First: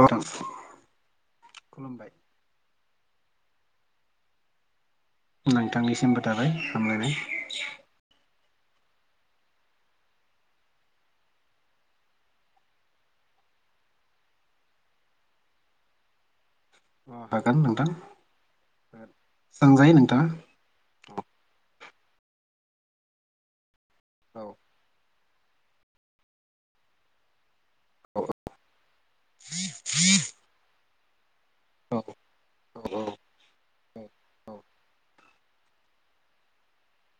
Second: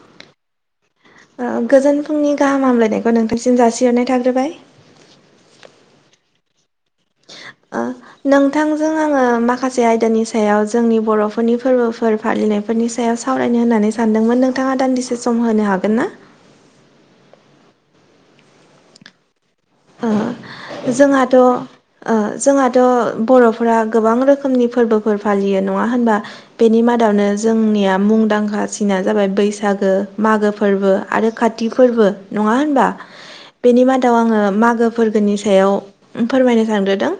अ नोंथां गोजोन फुंनि गाहाम हामलायनायखौ नोंथांसिम जासिहरनाय थाग्रोबाय नोंथांनिसिमबो थाबाय हामलायनाय ओ नोंथांजों आङो माखासे आयदानि सायाव जोंनि बर'फोरनि फोरबोफोर फालिनायफोरनि सायाव सावरायनो होननानै सानदोंमोन नोंथाङा दान्दिसे सम होनो हागोन ना हागोन नोंथां सोंजायो नोंथाङा जोंहाथ' जोंहाथ' बर' फोरा गोबां औ रोखोमनि फोरबोफोर फालियो नङा होनबा बेनि मादावनो जोंनिया औ मुंदांखासिना जाबाय बैसागो मागो फोरबो आरो काति औ फोरबो नङा औ होनबा बेनि मादाव आङो गोदोनि सायाव फोरमायनो सानग्रोदों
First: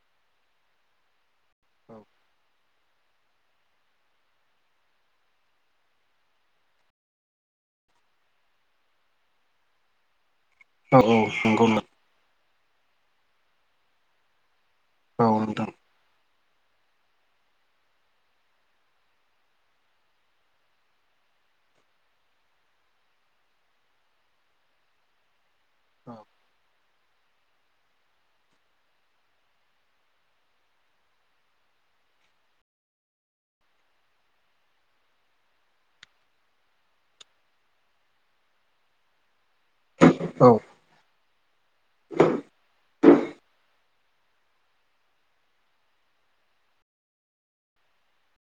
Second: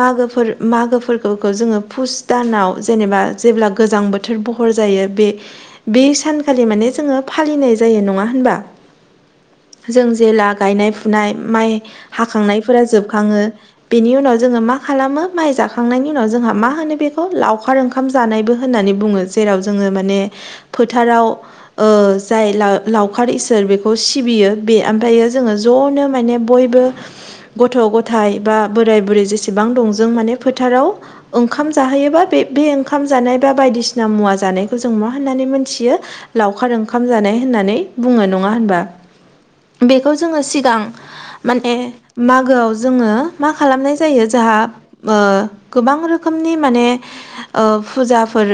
मागो फोर मागो फोरबो खौ जोङो पुस दानाव जेनेबा जेब्ला गोजां बोथोर बहर जायो बे बे सानखालि माने जोङो फालिनाय जायो नङा होनबा जों जे ला गायनाय औ फुनाय नंगौ माइ हाखांनायफोरा जोबखाङो बेनि उनाव जोङो मा खालामो औ माइ नोंथां जाखांनायनि बेनि उनाव जोंहा मा होनो बेखौ लावखार ओंखाम जानायबो होननानै बुङो जेराव जोङो माने फोथाराव जाय लावखार इसोर बेखौ सिबियो बे ओमफ्रायो जोङो जनो माने बयबो गथ' गथाइ बा बोराय बुरै जेसेबां दं जों माने फोथाराव ओंखाम जाहोयोबा बे बे ओंखाम जानाय बा बायदिसिना मुवा जानायखौ जों मा होननानै मोनथियो लावखार ओंखाम जानाय होननानै बुङो नङा होनबा बेखौ जोङो औ सिगां माने मागोआव जोङो मा खालामनाय जायो जोंहा गोबां रोखोमनि माने फुजाफोर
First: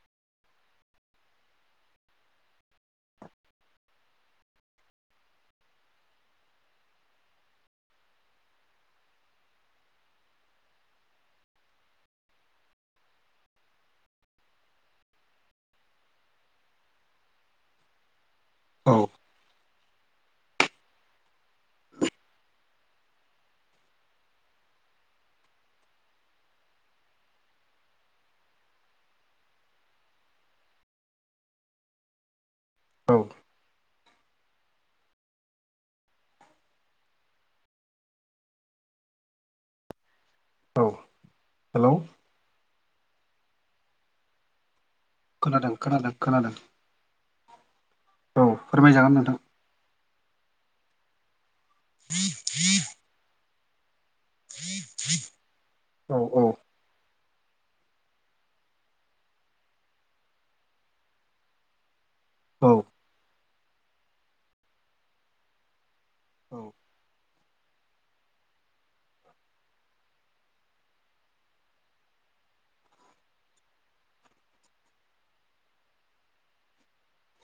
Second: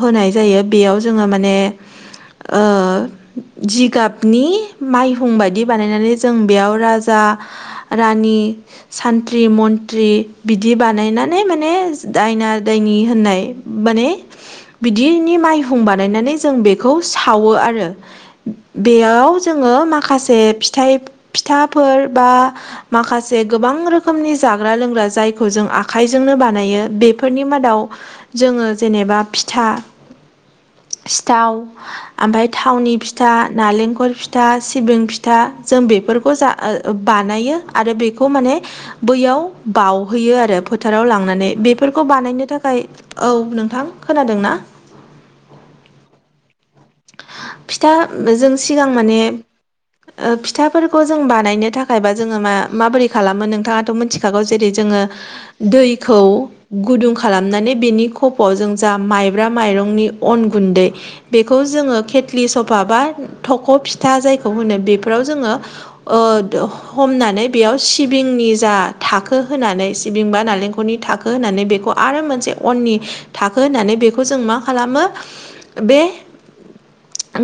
होनाय जायो बेयाव जोङो माने जिगाबनि माइहुं बायदि बानायनानै जों बेयाव राजा जा रानि सानथ्रि मन्थ्रि बिदि बानायनानै माने दायना दायनि होननाय माने बिदिनि माइहुं बानायनानै जों बेखौ सावो आरो औ बेयाव जोङो माखासे फिथाइ फिथाफोर बा माखासे गोबां रोखोमनि जाग्रा लोंग्रा जायखौ जों आखाइजोंनो बानायो बेफोरनि मादाव जोङो जेनेबा फिथा सिथाव ओमफ्राय थावनि औ फिथा नालेंखल फिथा सिबिं फिथा जों बेफोरखौ जा बानायो आरो बेखौ माने बैयाव बावहैयो आरो औ फोथाराव लांनानै हेलौ बेफोरखौ बानायनो थाखाय औ नोंथां खोनादों ना खोनादों खोनादों खोनादों फिथा औ जों सिगां फोरमायजागोन माने नोंथां फिथाफोरखौ जों बानायनो थाखायबा जोङो मा माबोरै खालामो नोंथाङाथ' मिथिखागौ जेरै जोङो औ दैखौ औ गुदुं खालामनानै बेनि खफ'आव जों जा माइब्रा माइरंनि अन गुन्दै बे जोङो केटलि सा औ बा थख' फिथा जाय बेफोराव औ जोङो हमनानै बेयाव सिबिंनि जा थाखो होनानै सिबिं बा नारेंखलनि थाखो होनानै बेखौ आरो मोनसे अननि थाखो होननानै बेखौ जों मा खालामो बे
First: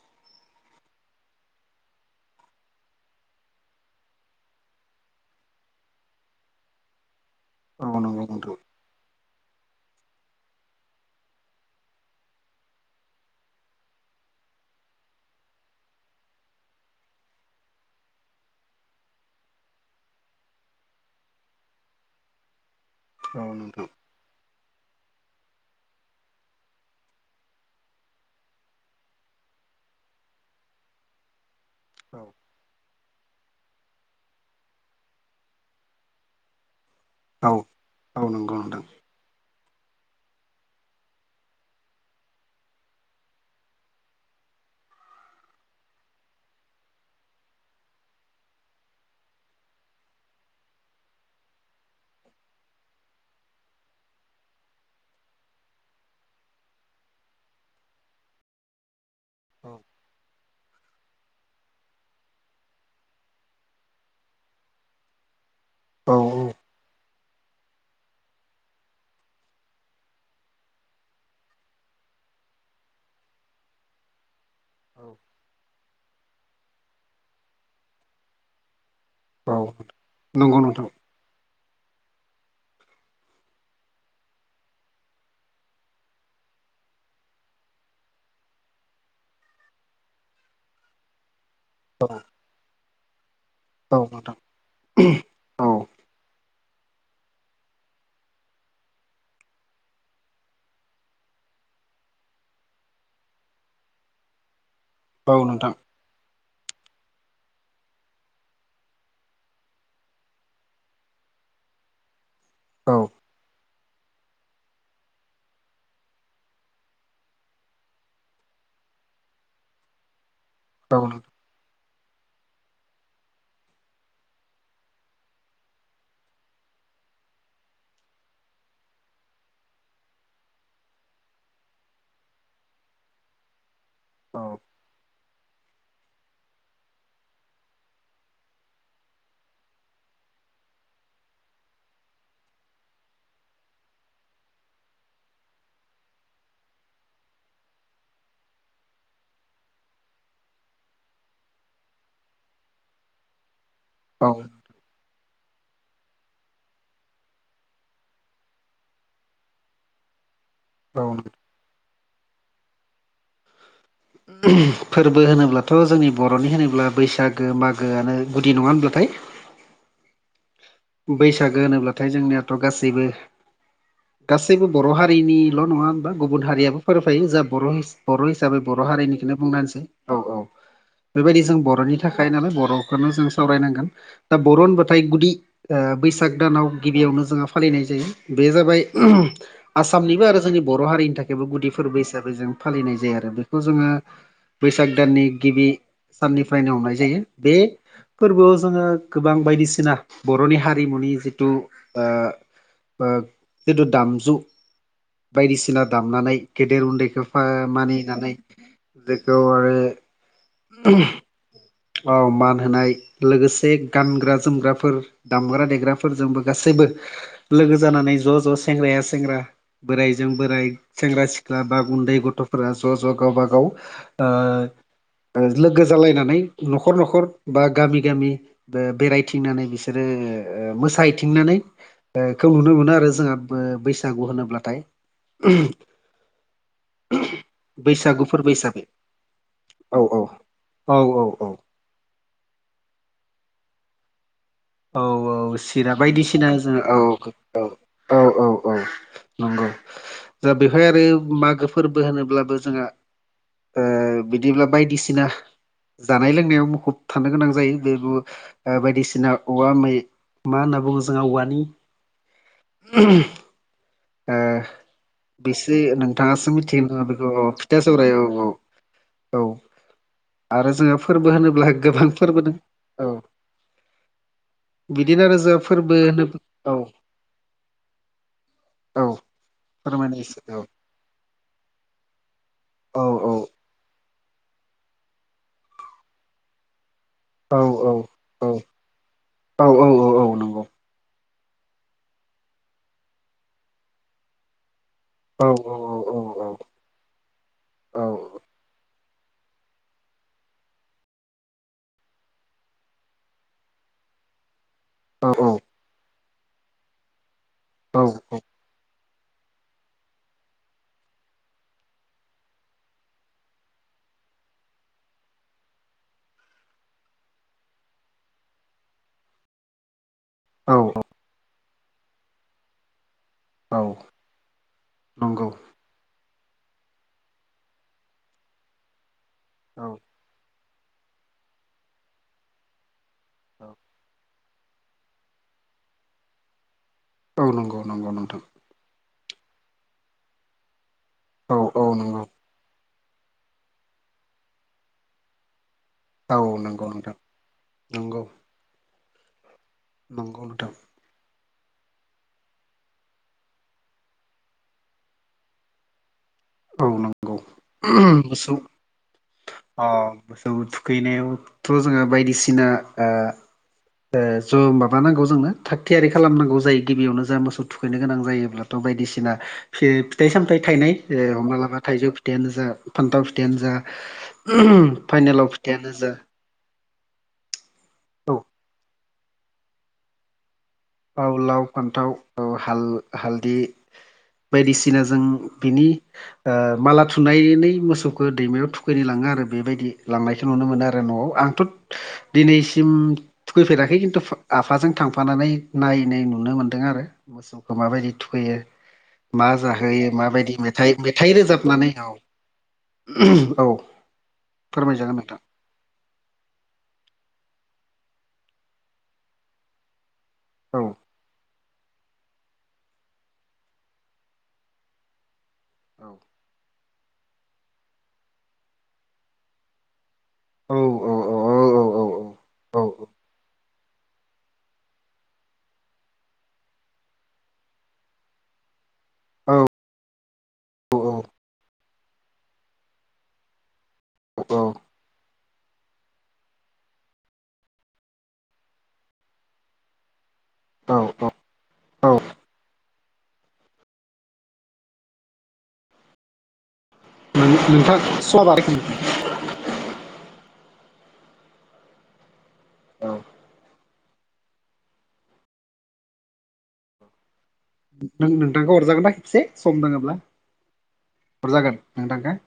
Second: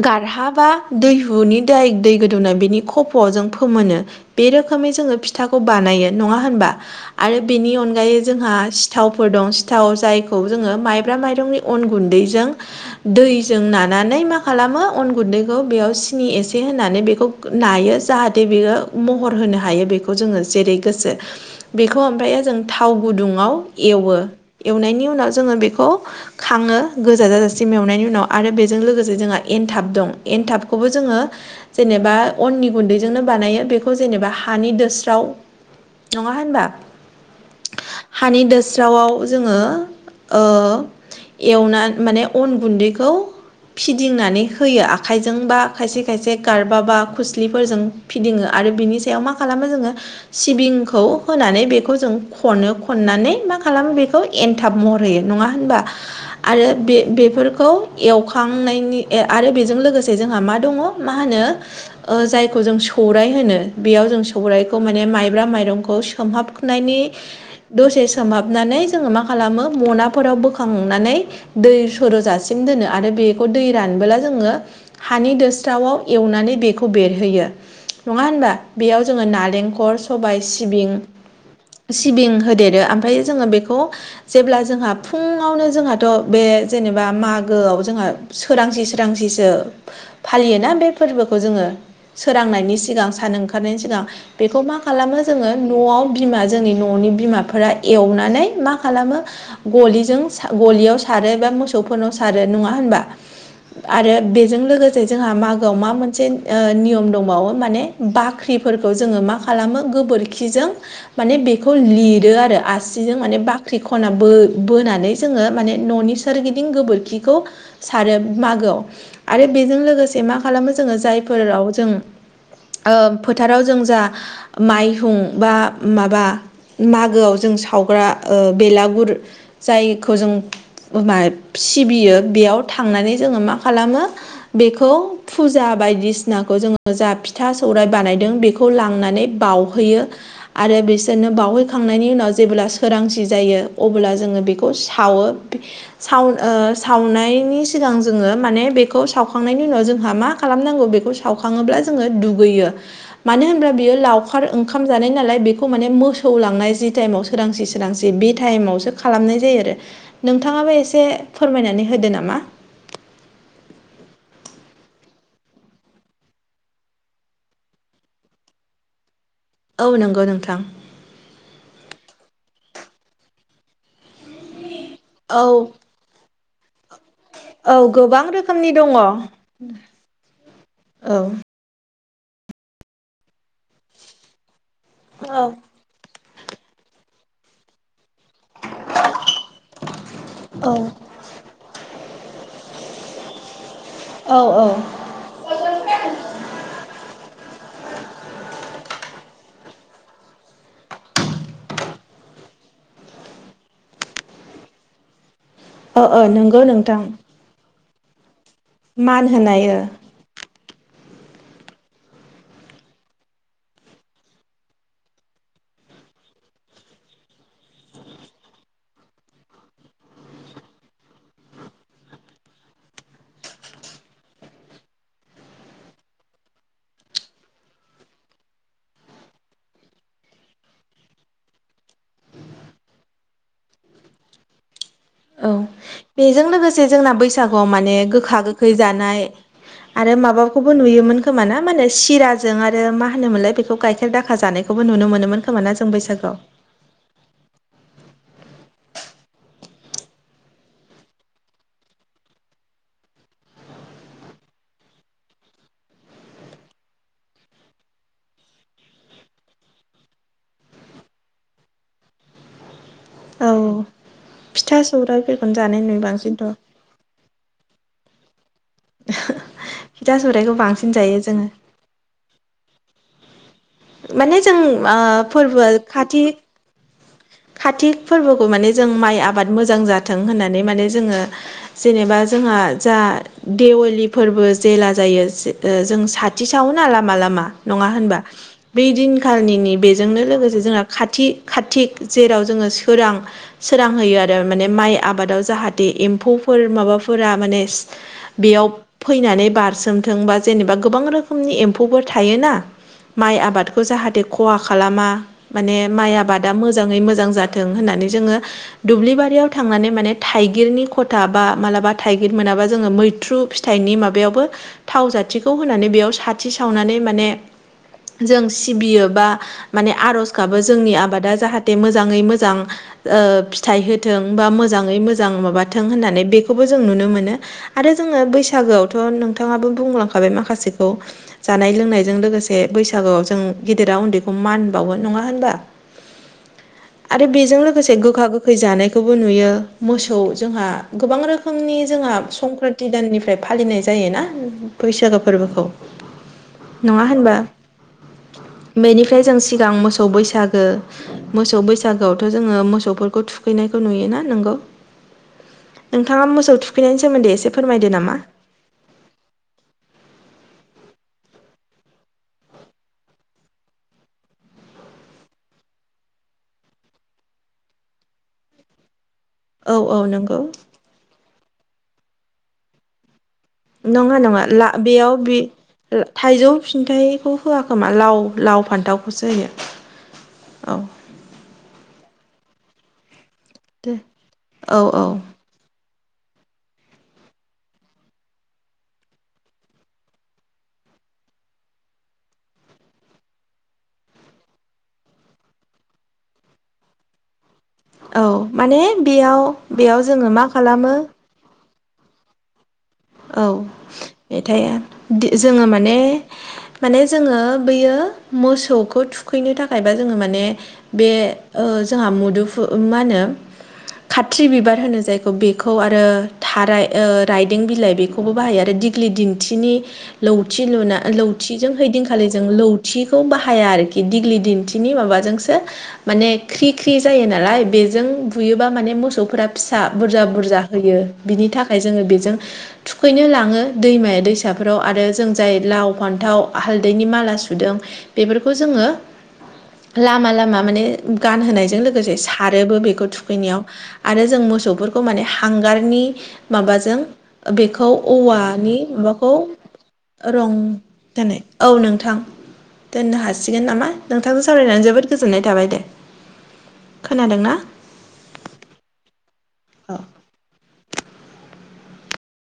गारहाबा दैहुनि दै दै गोदौनाय बिनि खफ'आव जों फोमोनो बे रोखोमै जोङो फिथाखौ बानायो नङा होनबा आरो बेनि औ नंगौ अनगायै जोंहा नोंथां सिथावफोर दं सिथाव जायखौ जोङो माइब्रा माइरंनि अन गुन्दैजों दैजों नानानै नानानै मा खालामो अन गुन्दैखौ बेयाव सिनि एसे होनानै बेखौ नायो जाहाथे बेयो महर होनो हायो बेखौ जोङो जेरै गोसो बेखौ ओमफ्रायओ जों थाव औ गुदुङाव नोंथां एवो एवनायनि उनाव जोङो बेखौ खाङो गोजा जाजासिम एवनायनि उनाव आरो बे जों लोगोसे जोंहा एनथाब दं एनथाबखौबो जोङो जेनेबा औ अननि गुन्दैजोंनो बानायो बेखौ बे खौ जेनेबा हानि दोस्राव नङा होनबा औ हानि नंगौ नोंथां दोस्रावाव जोङो ओ एवनानै माने अन गुन्दैखौ फिदिंनानै होयो आखाइजों बा खायसे खायसे गारबा बा खोस्लिफोरजों फिदिङो आरो बिनि सायाव मा खालामो जोङो सिबिंखौ होनानै बेखौ जों खनो खननानै मा खालामो बेखौ एनथाब महर होयो नङा होनबा आरो बे बेफोरखौ एव खांनायनि आरो बेजों लोगोसे जोंहा मा दङ मा होनो ओ जायखौ जों सौराइ होनो बेयाव जों सौरायाइखौ माने माइब्रा माइरं खौ औ सोमहाबनायनि दसे सोमहाबनानै जोङो मा खालामो मनाफोराव बोखांनानै दै सर'जासिम दोनो आरो बेखौ दै रानबोला जोङो हानि दोस्रावआव एवनानै बेखौ बेरहोयो नङा होनबा बेयाव जोङो औ नालेंखर सबाय नंगौ नोंथां सिबिं सिबिं होदेरो ओमफ्राय जोङो बेखौ जेब्ला जोंहा फुङावनो जोंहाथ' बे जेनेबा माग गोआव जोंहा सोरांसि सोरांसिसो फालियोना बे फोरबोखौ जोङो औ रांनायनि सिगां सान ओंखारनायनि औ सिगां नोंथां बेखौ मा खालामो जोङो औ न'आव बिमा जोंनि न'नि बिमाफोरा एवनानै मा खालामो गलिजों गलियाव सारो एबा मोसौफोरनाव सारो नङा होनबा आरो बेजों लोगोसे जोंहा औ नोंथां मागोआव मा मोनसे ओ नियम दंबावो माने बाख्रिफोरखौ जोङो मा खालामो गोबोरखिजों माने बेखौ लिरो आरो आरो औ आसिजों माने बाख्रि खना बो बोनानै जोङो माने न'नि सोरगिदिं गोबोर खिखौ सारो मागोआव आरो बेजों लोगोसे मा खालामो औ जोङो जाय फोराव जों ओ फोथाराव जों जा माइहुं बा माबा मागोआव जों सावग्रा ओ बेलागुर जायखौ जों मा सिबियो बेयाव थांनानै जोङो मा खालामो बेखौ फुजा बायदिसिनाखौ जोङो जा फिथा सौराइ बानायदों बेखौ खौ लांनानै बावउहोयो आरो बिसोरनो बावहैखांनायनि उनाव जेब्ला सोरांसि जायो अब्ला जोङो बेखौ सावो साउ ओ सावनायनि सिगां जोङो माने बेखौ सावखांनायनि उनाव जोंहा मा खालामनांगौ बेखौ सावखाङोब्ला जोङो दुगैयो मानो होनब्ला बियो औ लावखार ओं खाम जानाय नालाय बेखौ माने मोसौ लांनाय जि टाइमाव सोरांसि सोरांसि बे टाइमावसो खालामनाय जायो आरो नोंथाङाबो एसे बावनो फोरमायनानै होदो नामा फोरबो होनोब्लाथ' जोंनि बर'नि होनोब्ला बैसागो मागोआनो गुदि नङा होनब्लाथाय औ नंगौ नोंथां बैसागो होनोब्लाथाय जोंनियाथ' गासैबो गासैबो बर' हारि औ हारिनिल' नङा होनबा गुबुन हारियाबो फोरोफायो जाब बर' औ हिस गोबां बर' हिसाबै रोखोमनि बर' दङ औ हारिनिखौनो बुंना होनिसै औ औ बेबायदि जों बर'नि थाखाय नालाय बर'खोनो जों सावराय नांगोन दा बर' होनबाथाय गुद औ ओ बैसाग दानाव गिबियावनो जोंहा फालिनाय जायो बे जाबाय आसामनिबो आरो जोंनि औ बर' हारिनि था बेबो गुदि फोरबो हिसाबै जों फालिनाय जायो आरो बेखौ जोङो औ औ बैसाग दाननि गिबि साननिफ्रायनो हमनाय जायो बे फोरबोआव जोङो गोबां बायदिसिना बर'नि हारिमुनि जिथु ओ ओ जिथु दामजु बायदिसिना ओ ओ दामनानै नंगौ गेदेर नोंथां उन्दैखौ मानिनानै मान जेखौ होनाय आरो ओ औ मान होनाय लोगोसे गानग्रा जोमग्राफोर दामग्रा देग्राफोरजोंबो गासैबो लोगो जानानै ज' ज' सेंग्राया सेंग्रा। बोराइजों बोराइ सेंग्रा सिख्ला बा उन्दै गथ'फोरा ज' ज' गावबा गाव आ लोगो जालायनानै न'खर न'खर बा गामि गामि बेरायथिंनानै बिसोर। बिसोरो मोसाहथिंनानै। खौ नुनो मोनो आरो जोंहा बैसागु होनोब्लाथाय औ बेजों लोगोसे जोंना बैसागुआव माने बैसागु गोखा फोरबो गोखै हिसाबै जानाय। औ आरो औ माबाखौबो औ नुयोमोन औ खोमा ना मा होने सिरा जों आरो मा होनोमोनलाय बेखौ गाइखेर दाखा जानायखौबो औ नुनो मोनोमोन औ खोमा ना जों सिरा बैसागोआव। बायदिसिना औ औ औ औ औ नंगौ। द बेवहाय आरो मागो फोरबो होनोब्लाबो जोंहा। बिदिब्ला बायदिसिना। जानाय लोंनायाव मुखुब थानो गोनां जायो बेबो बायदिसिना। औवा मै मा होनना बुङो जोंहा औवानि औ फिथा सौराइफोरखौनो बिसो जानाय नुयो बांसिनथ' नोंथाङासो मि तस औ फिथा सौराइखौ आरो बांसिन जोहा जायो फोरबो जोङो होनोब्ला गोबां फोरबो दं औ। माने जों ओ बिदिनो आरोोजा फोरबोआ फोरबो होनो औ। खाातिक फोरबोखौ माने जों औ माइ आबाद मोजां जाथों फोरमायनाय एसे औ होननानै माने। जोङो जेनेबा जोंहा जा औ औ देवालि फोरबो जेला जायो जों साथि सावना। औ नङा होनबा औ बै औ दिनखालिनिनि बेजोंनो लोगोसे जोंहा खाथि खाथि जेराव जोङो सोरां सोरां होयो आरो माने माइ आबादाव जाहाथे एम्फौ। फोर माबाफोरा माने। बेयाव फैनानै बारसोमथों बा जेनेबा गोबां रोखोमनि एम्फौफोर थायोना माइ आबादखौ जाहाथे खहा खालामा। माने माइ आबादा मोजाङै मोजां जाथों होननानै जोङो। औ दुब्लिबारियाव थांनानै माने थाइगिरनि खथा बा मालाबा थाइगिर मोनाबा जोङो मैथ्रु। फिथाइनि माबायावबो थाव जाथिखौ होनानै बेयाव साथि सावनानै माने। जों सिबियो बा माने आर'ज। खाबो जोंनि आबादा जाहाथे मोजाङै मोजां औ फिथाइ होथों। बा मोजाङै मोजां नंगौ माबाथों होननानै बेखौबो जों नुनो मोनो। आरो जोङो बैसागोआवथ' न बिथाङाबो औ बुंलांखाबाय माखासेखौ जानाय लोंनायजों लोगोसे बैसागोआव जों औ गेदेरा उन्दै। मान बावोन नङा होनबा आरो औ नंगौ औ बेजों नंगौ लोगोसे नंगौ गोखा नोंथां गोखै जानायखौबो नुयो मोसौ जोंहा गोबां रोखोम। औ रोखोमनि औ जोंहा नंगौ संक्रान्ति दाननिफ्राय फालिनाय जाय ना बैसागो फोरबोखौ। औ नंगौ नङा नोंथां होनबा नंगौ बेनिफ्राय जों सिगां मोसौ मोसौ नंगौ बैसागो नोंथां मोसौ बैसागोआवथ' जोङो मोसौफोरखौ थुखैनायखौ नुयोना नोंगौ। नोंथाङा मोसौ औ थुखैनायनि नंगौ सोमोन्दै एसे फोरमायदो नामा? मोसौ अ मोसौ थुखैनायावथ' जोङो बायदिसिना। ज' माबाानांगौ जोंनो थाग थियारि खालामनांगौ जायो गिबियावनो जा मोसौ थुखैनो गोनां जायोब्ला। बायदिसिना औ औ फिथाइ नंगौ सामथायाइ थाइनाय माब्लाबा थाइजौ फिथाइनो जा फान्थाव फिथायाइानो नङा नङा जा ला बेयाव बे फाइनेलाव फिथाइनो जा थाइजौ फिन्थाइखौ होआखोमा लाव औ लाव फान्थावखौसो होयो औ। बाव लाव फान्थाव हाल हालदै। दे औ बायदिसिना औ जों बिनि माला थुनायनि मोसौखौ दैमायाव थुखैनो लाङो आरो बेबायदि लांनायखौ नुनो मोनो आरो न'आव। आंथ' दिनैसिमु फैफेराखै खिन्थु आफाजों थांफानानै। मारिनाय नुनो मोन्दों आरो मोसौखौ माबायदि औ थुखैयो माने बेयाव मा बेयाव जाहोयो जोङो मा माबायदि मेथाइ खालामो मेथाइ रोजाबनानै औ औ मेथाया फोरमायजागोन नोंथां जोङो माने माने जोङो बैयो मोसौखौ थुखैनो थाखायबा जोङो माने औ बे जोंहा मुदुफु मा होनो खाथ्रि बिबार होनो जायखौ बे खौ आरो औ थाराय ओ रायदों बिलाइ बेखौबो बाहायो आरो दिग्लि दिन्थिनि लौथि औ लुना औ औ लौथिजों हैैदिंखालि जों औ लौथिखौ बाहाया आरोखि दिग्लि दिन्थिनि माबाजोंसो माने ख्रि ख्रि जायो नालाय बेजों बुयोबा माने मोसौ फोरा औ फिसा बुरजा बुरजा होयो बिनि थाखाय जोङो बेजों थुखैनो लाङो दैमा दैसाफोराव आरो जों जाय लाव फान्थाव हालदैनि माला सुदों बेफोरखौ जोङो लामा लामा माने औ गानहोनायजों औ लोगोसे थारोबो बेखौ थुखैनायाव आरो जों मोसौफोरखौ माने हांगारनि माबाजों बेखौ नोंथां समा औवानि बारबाय म खौ रं दोनै औ नोंथां दोननो हासिगोन नामा नोंथांजों सावरायनानै जोबोद गोजोननाय थाबाय दे खोनादोंना नों नोंथांखौ हरजागोन दा खेबसे सम औ दङोब्ला हरजागोन नोंथांखो